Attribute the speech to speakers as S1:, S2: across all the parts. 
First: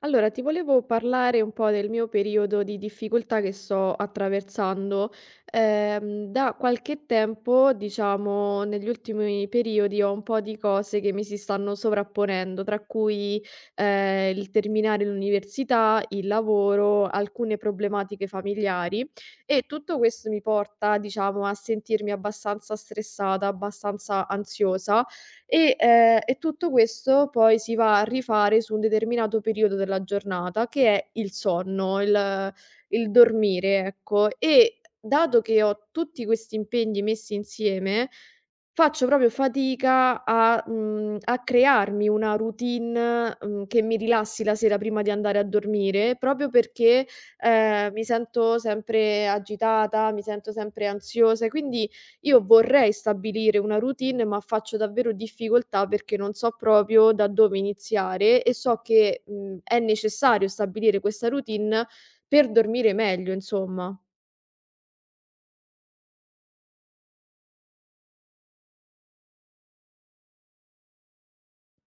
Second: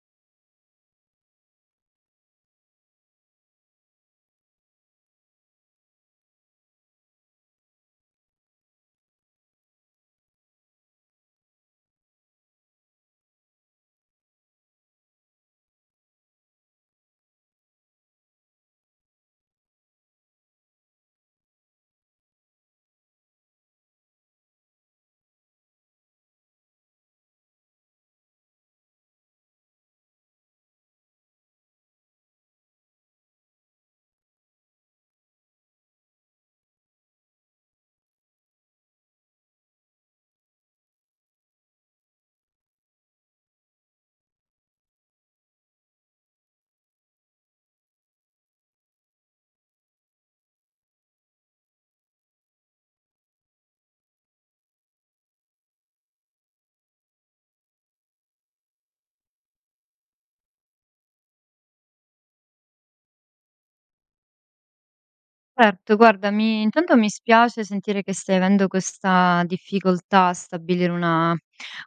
S1: Allora, ti volevo parlare un po' del mio periodo di difficoltà che sto attraversando. Da qualche tempo, diciamo, negli ultimi periodi ho un po' di cose che mi si stanno sovrapponendo, tra cui il terminare l'università, il lavoro, alcune problematiche familiari, e tutto questo mi porta, diciamo, a sentirmi abbastanza stressata, abbastanza ansiosa, e tutto questo poi si va a rifare su un determinato periodo della giornata che è il sonno, il dormire, ecco. E dato che ho tutti questi impegni messi insieme, faccio proprio fatica a crearmi una routine, che mi rilassi la sera prima di andare a dormire, proprio perché, mi sento sempre agitata, mi sento sempre ansiosa, e quindi io vorrei stabilire una routine, ma faccio davvero difficoltà perché non so proprio da dove iniziare, e so che, è necessario stabilire questa routine per dormire meglio, insomma.
S2: Certo, guarda, mi intanto mi spiace sentire che stai avendo questa difficoltà a stabilire una,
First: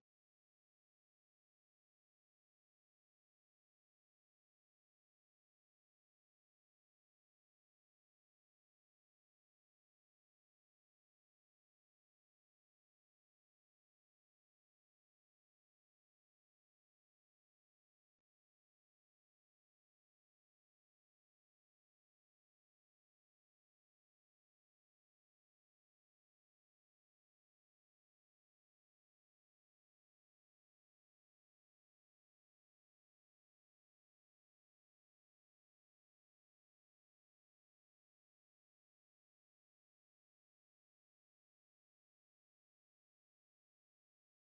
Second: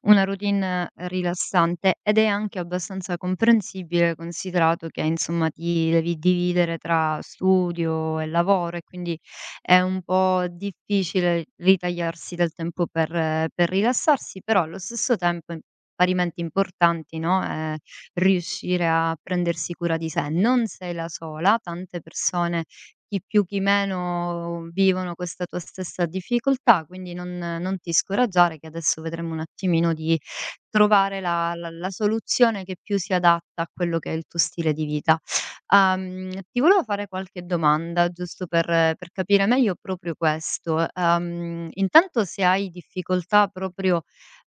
S2: una routine rilassante, ed è anche abbastanza comprensibile considerato che, insomma, ti devi dividere tra studio e lavoro, e quindi è un po' difficile ritagliarsi del tempo per rilassarsi. Però allo stesso tempo è parimenti importanti, no? È riuscire a prendersi cura di sé. Non sei la sola, tante persone chi più chi meno vivono questa tua stessa difficoltà, quindi non ti scoraggiare che adesso vedremo un attimino di trovare la soluzione che più si adatta a quello che è il tuo stile di vita. Ti volevo fare qualche domanda giusto per capire meglio proprio questo. Intanto, se hai difficoltà proprio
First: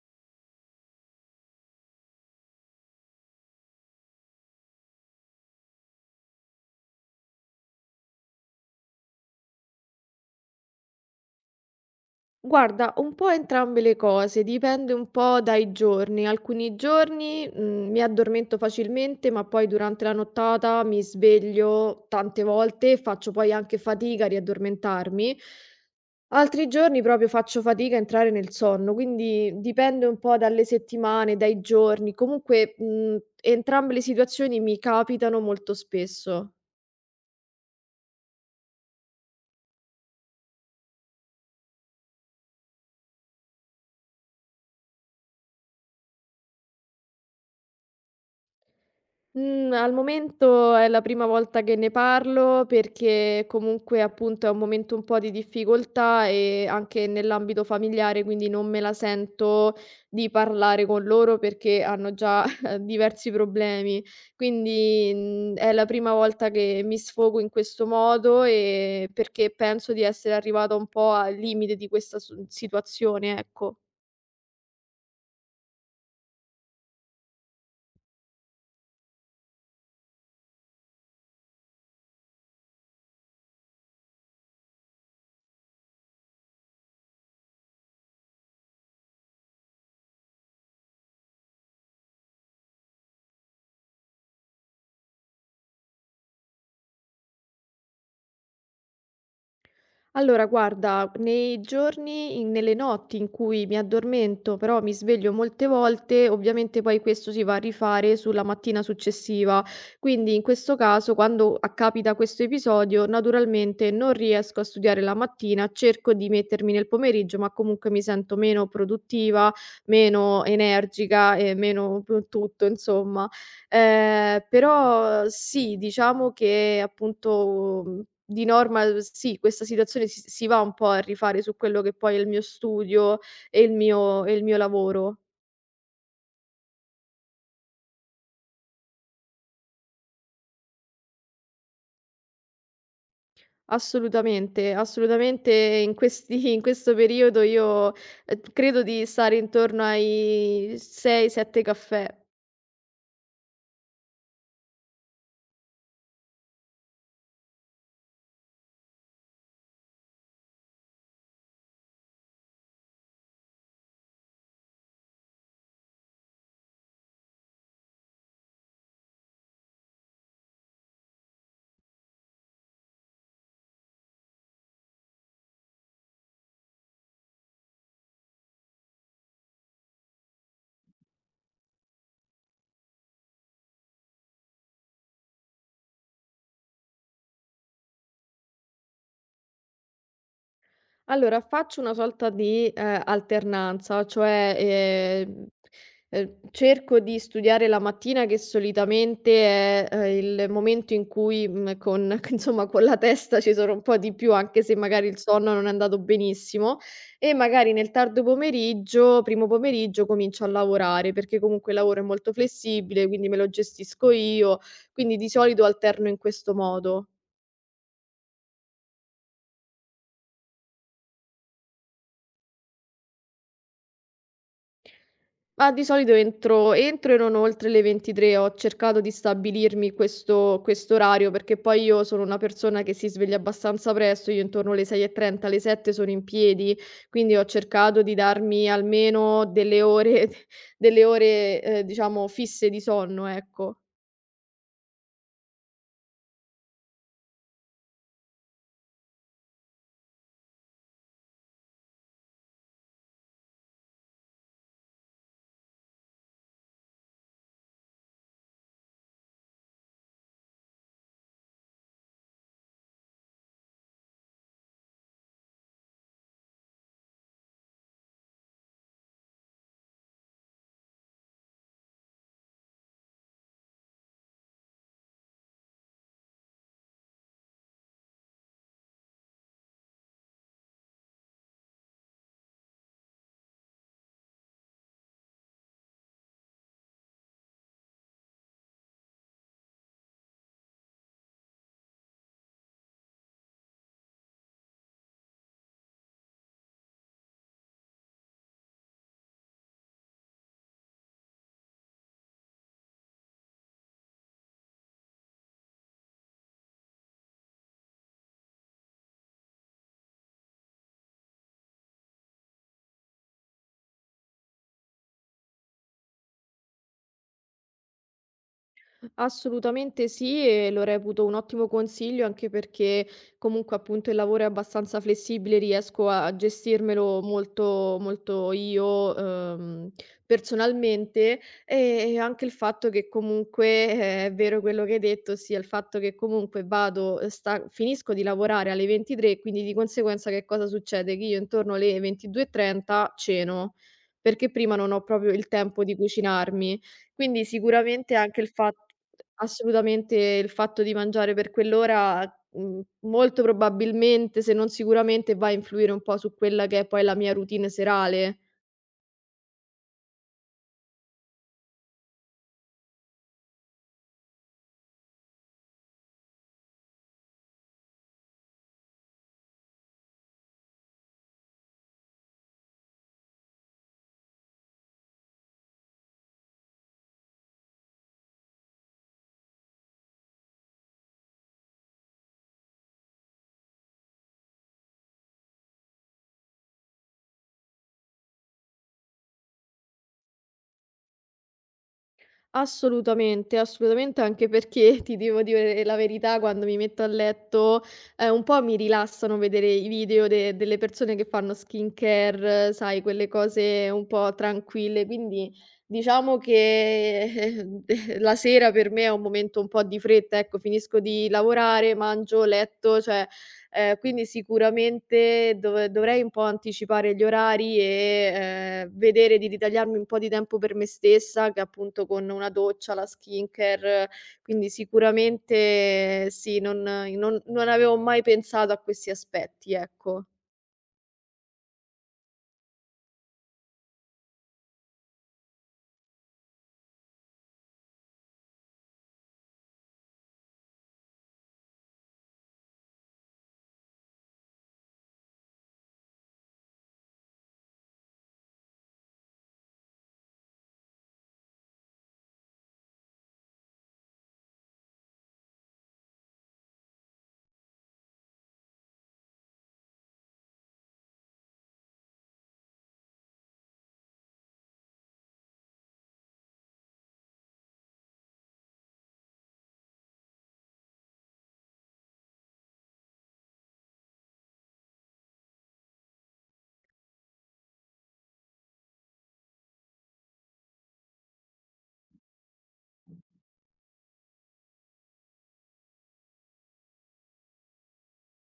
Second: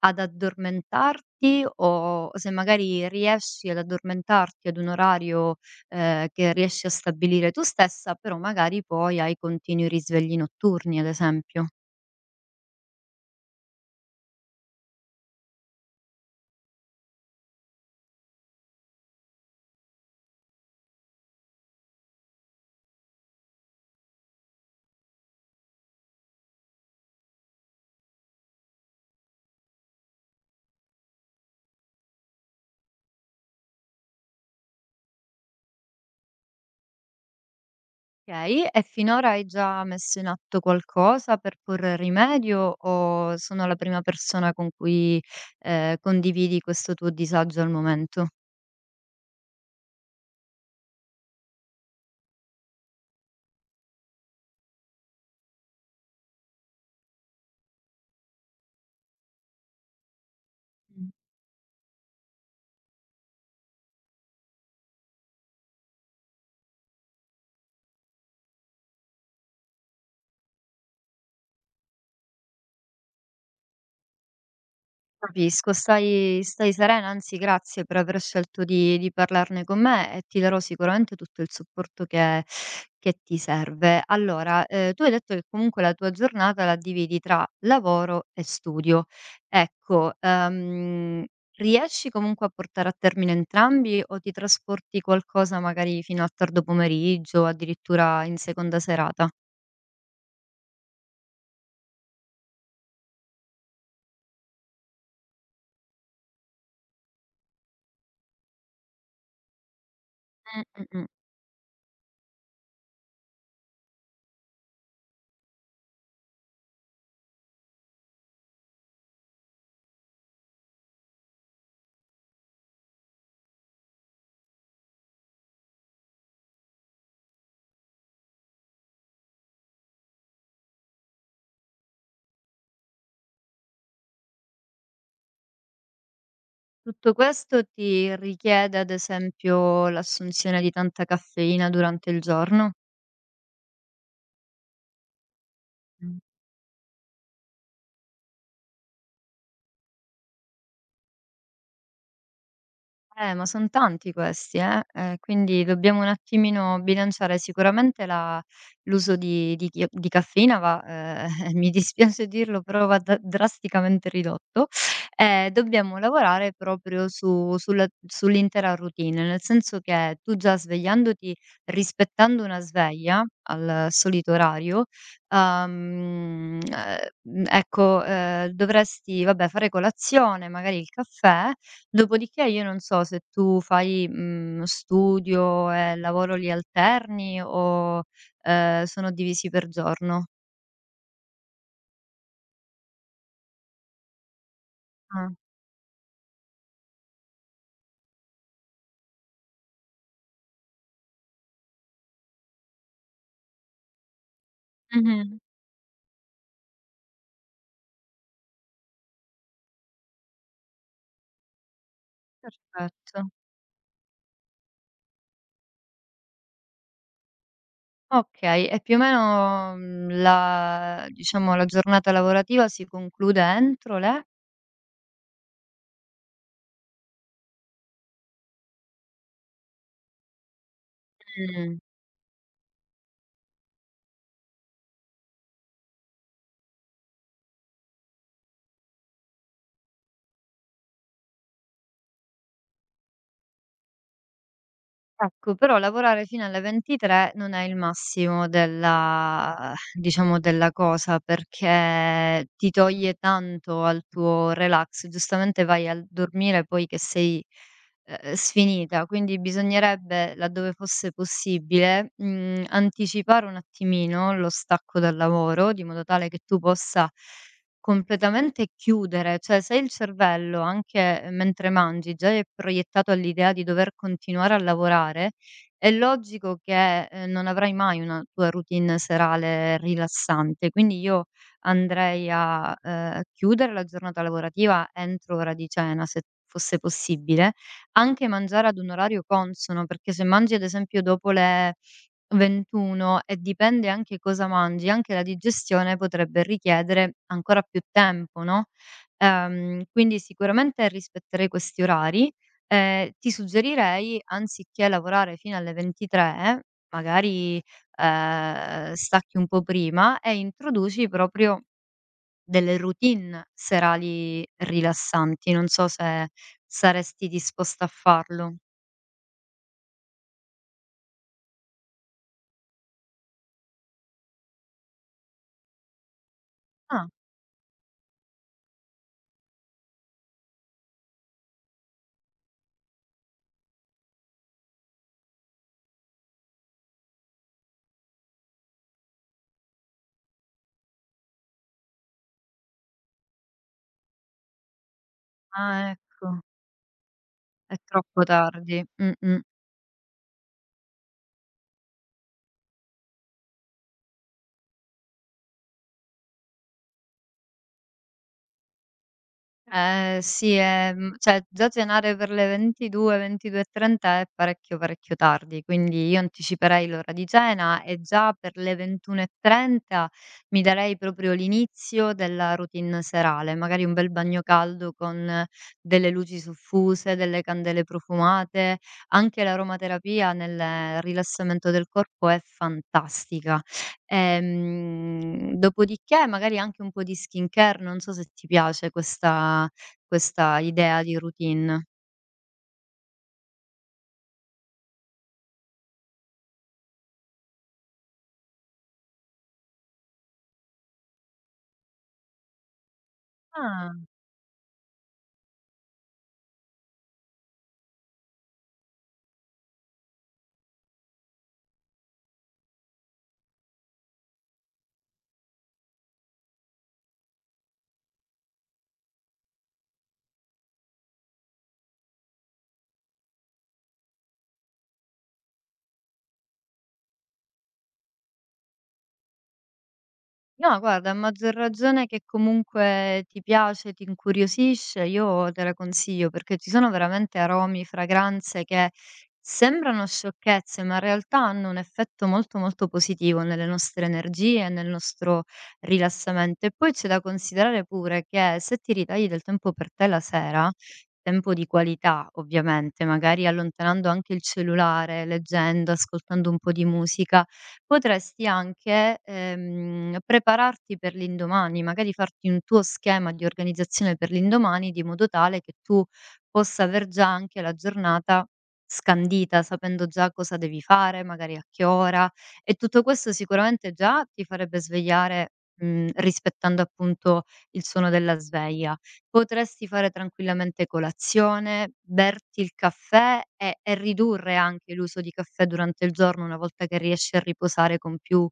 S2: ad addormentarti, o se magari riesci ad addormentarti ad un orario, che riesci a stabilire tu stessa, però magari poi hai continui risvegli notturni, ad esempio.
S1: Guarda, un po' entrambe le cose, dipende un po' dai giorni. Alcuni giorni, mi addormento facilmente, ma poi durante la nottata mi sveglio tante volte e faccio poi anche fatica a riaddormentarmi. Altri giorni proprio faccio fatica a entrare nel sonno, quindi dipende un po' dalle settimane, dai giorni. Comunque, entrambe le situazioni mi capitano molto spesso.
S2: Okay, e finora hai già messo in atto qualcosa per porre rimedio, o sono la prima persona con cui, condividi questo tuo disagio al momento?
S1: Mhmm, Al momento è la prima volta che ne parlo perché comunque, appunto, è un momento un po' di difficoltà, anche nell'ambito familiare, quindi non me la sento di parlare con loro perché hanno già diversi problemi. Quindi, è la prima volta che mi sfogo in questo modo, perché penso di essere arrivata un po' al limite di questa su situazione, ecco.
S2: Capisco, stai serena, anzi grazie per aver scelto di parlarne con me, e ti darò sicuramente tutto il supporto che ti serve. Allora, tu hai detto che comunque la tua giornata la dividi tra lavoro e studio. Ecco, riesci comunque a portare a termine entrambi, o ti trasporti qualcosa magari fino al tardo pomeriggio, addirittura in seconda serata?
S1: Allora guarda, nei giorni in nelle notti in cui mi addormento, però mi sveglio molte volte, ovviamente poi questo si va a rifare sulla mattina successiva. Quindi in
S2: Mh,
S1: questo
S2: mh, mh.
S1: caso, quando accapita questo episodio, naturalmente non riesco a studiare la mattina, cerco di mettermi nel pomeriggio, ma comunque mi sento meno produttiva, meno energica e meno p tutto insomma. Però sì, diciamo che appunto, di norma, sì, questa situazione si va un po' a rifare su quello che poi è il mio studio e il mio lavoro.
S2: Tutto questo ti richiede, ad esempio, l'assunzione di tanta caffeina durante il giorno?
S1: Assolutamente, assolutamente, in questi in questo periodo io, credo di stare intorno ai 6, 7 caffè.
S2: Ma son tanti questi, quindi dobbiamo un attimino bilanciare sicuramente la l'uso di caffeina va mi dispiace dirlo, però va da drasticamente ridotto. Dobbiamo lavorare proprio su sulla sull'intera routine, nel senso che tu, già svegliandoti, rispettando una sveglia al solito orario, uhm, ehm, eh, ecco, dovresti, vabbè, fare colazione, magari il caffè. Dopodiché, io non so se tu fai, studio e lavoro li alterni, o sono divisi per giorno?
S1: Allora, faccio una sorta di, alternanza, cioè,
S2: Ah,
S1: cerco di studiare la mattina che solitamente è, il momento in cui, con c insomma con la testa ci sono un po' di più, anche se magari il
S2: mh-mh,
S1: sonno non è andato benissimo, e magari nel tardo pomeriggio primo pomeriggio comincio a lavorare, perché comunque il lavoro è molto flessibile, quindi
S2: perfetto.
S1: me lo gestisco io, quindi di solito alterno in questo modo.
S2: Okay, e più o meno, la, diciamo, la giornata lavorativa si conclude entro le?
S1: Ma di solito entro e non oltre le 23. Ho cercato di stabilirmi questo orario, perché
S2: Mh.
S1: poi io sono una persona che si sveglia abbastanza presto, io intorno alle 6:30, alle 7 sono in piedi, quindi ho cercato di darmi almeno delle ore delle ore, diciamo fisse di sonno, ecco.
S2: Ecco, però lavorare fino alle 23 non è il massimo della, diciamo, della cosa, perché ti toglie tanto al tuo relax. Giustamente vai al dormire poi che sei, sfinita, quindi bisognerebbe, laddove fosse possibile, anticipare un attimino lo stacco dal lavoro, di modo tale che tu possa completamente chiudere. Cioè, se il cervello, anche mentre mangi, già è proiettato all'idea di dover continuare a lavorare, è logico che, non avrai mai una tua routine serale rilassante. Quindi io andrei a, chiudere la giornata lavorativa entro ora di cena, se fosse possibile, anche mangiare ad un orario consono, perché se mangi, ad esempio, dopo le 21, e dipende anche cosa mangi, anche la digestione potrebbe richiedere ancora più tempo, no, quindi sicuramente rispetterei questi orari. Ti suggerirei, anziché lavorare fino alle 23, magari, stacchi un po' prima e introduci proprio delle routine serali rilassanti. Non so se saresti disposta a farlo.
S1: Assolutamente sì, e lo reputo un ottimo consiglio anche perché comunque appunto il lavoro è abbastanza flessibile, riesco a
S2: Ah,
S1: gestirmelo molto, molto io, personalmente, e anche il fatto che comunque è vero quello che hai detto, sia il fatto che comunque finisco di lavorare alle 23, quindi di conseguenza che cosa succede? Che io intorno alle 22:30 ceno. Perché prima non ho proprio il tempo
S2: ah
S1: di
S2: ecco,
S1: cucinarmi. Quindi
S2: è
S1: sicuramente
S2: troppo
S1: anche il fatto.
S2: tardi. Mh-mh.
S1: Assolutamente, il fatto di mangiare per quell'ora, molto probabilmente, se non sicuramente, va a influire un po' su quella che è poi la mia routine serale.
S2: Eh sì, cioè, già cenare per le 22, 22:30 è parecchio, parecchio tardi, quindi io anticiperei l'ora di cena, e già per le 21:30 mi darei proprio l'inizio della routine serale, magari un bel bagno caldo con delle luci soffuse, delle candele profumate. Anche l'aromaterapia nel rilassamento del corpo è fantastica. Dopodiché, magari anche un po' di skincare, non so se ti piace questa idea di routine.
S1: Assolutamente, assolutamente, anche perché ti devo dire la verità, quando mi metto a letto, un po' mi rilassano vedere i video delle persone che fanno skincare, sai, quelle cose
S2: Ah.
S1: un po' tranquille, quindi diciamo che la sera per me è un momento un po' di fretta, ecco, finisco di lavorare, mangio, letto, cioè. Quindi sicuramente dovrei un po' anticipare gli orari e, vedere di ritagliarmi un po' di tempo per me stessa, che appunto con una doccia, la skincare, quindi sicuramente, sì, non avevo mai pensato a questi aspetti, ecco.
S2: No, guarda, a maggior ragione che comunque ti piace, ti incuriosisce, io te la consiglio, perché ci sono veramente aromi, fragranze che sembrano sciocchezze, ma in realtà hanno un effetto molto molto positivo nelle nostre energie e nel nostro rilassamento. E poi c'è da considerare pure che, se ti ritagli del tempo per te la sera, tempo di qualità, ovviamente, magari allontanando anche il cellulare, leggendo, ascoltando un po' di musica, potresti anche, prepararti per l'indomani, magari farti un tuo schema di organizzazione per l'indomani, di modo tale che tu possa aver già anche la giornata scandita, sapendo già cosa devi fare, magari a che ora, e tutto questo sicuramente già ti farebbe svegliare, rispettando appunto il suono della sveglia. Potresti fare tranquillamente colazione, berti il caffè, e ridurre anche l'uso di caffè durante il giorno, una volta che riesci a riposare con più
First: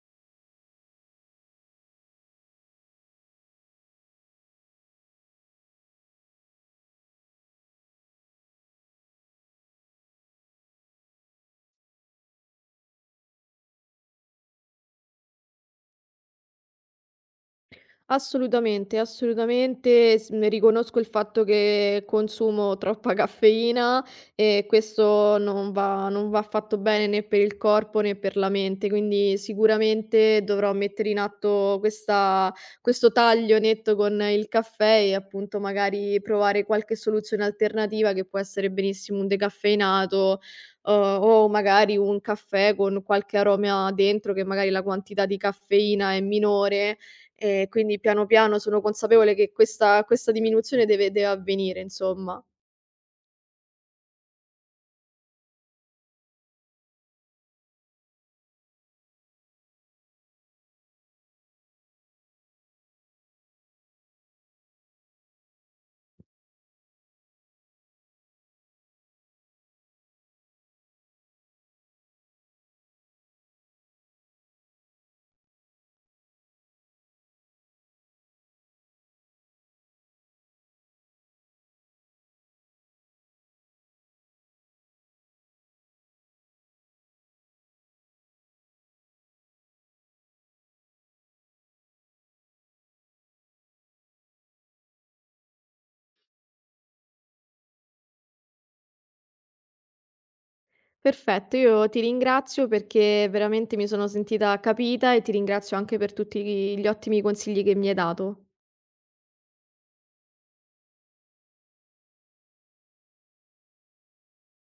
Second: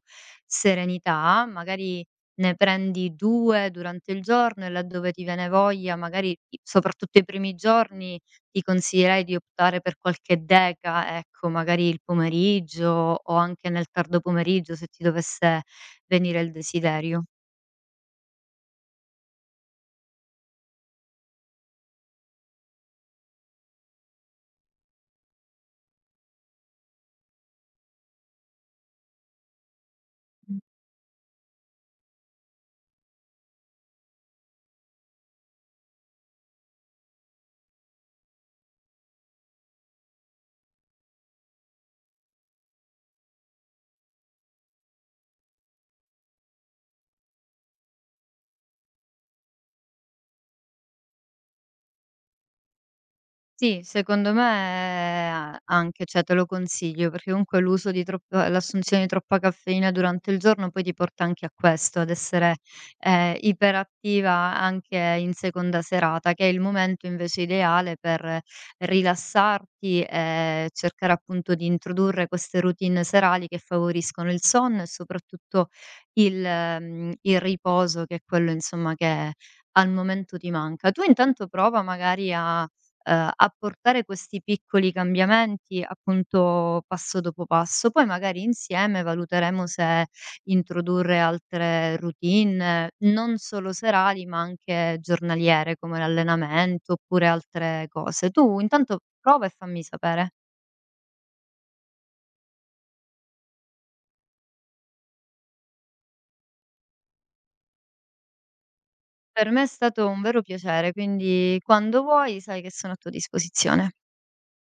S2: serenità. Magari ne prendi 2 durante il giorno e, laddove ti viene voglia, magari i soprattutto i primi giorni, ti consiglierei di optare per qualche deca, ecco, magari il pomeriggio o anche nel tardo pomeriggio, se ti dovesse venire il desiderio.
S1: Assolutamente, assolutamente. Riconosco il fatto che consumo troppa caffeina e questo non va, non va affatto bene, né per il corpo né per la mente, quindi sicuramente dovrò mettere in atto questa questo taglio netto con il caffè, e appunto magari provare qualche soluzione alternativa che può essere benissimo un decaffeinato, uhm, o magari un caffè con qualche aroma dentro che magari la quantità di caffeina è minore. Quindi piano piano sono consapevole che questa diminuzione deve avvenire, insomma.
S2: Sì, secondo me anche, cioè, te lo consiglio, perché comunque l'assunzione di troppa caffeina durante il giorno poi ti porta anche a questo, ad essere, iperattiva anche in seconda serata, che è il momento invece ideale per rilassarti e cercare appunto di introdurre queste routine serali che favoriscono il sonno e soprattutto il riposo, che è quello, insomma, che al momento ti manca. Tu intanto prova magari a apportare questi piccoli cambiamenti, appunto, passo dopo passo. Poi magari insieme valuteremo se introdurre altre routine, non solo serali, ma anche giornaliere, come l'allenamento oppure altre cose. Tu intanto prova e fammi sapere.
S1: Perfetto, io ti ringrazio perché veramente mi sono sentita capita e ti ringrazio anche per tutti gli ottimi consigli che mi hai dato.
S2: Per me è stato un vero piacere, quindi quando vuoi sai che sono a tua disposizione.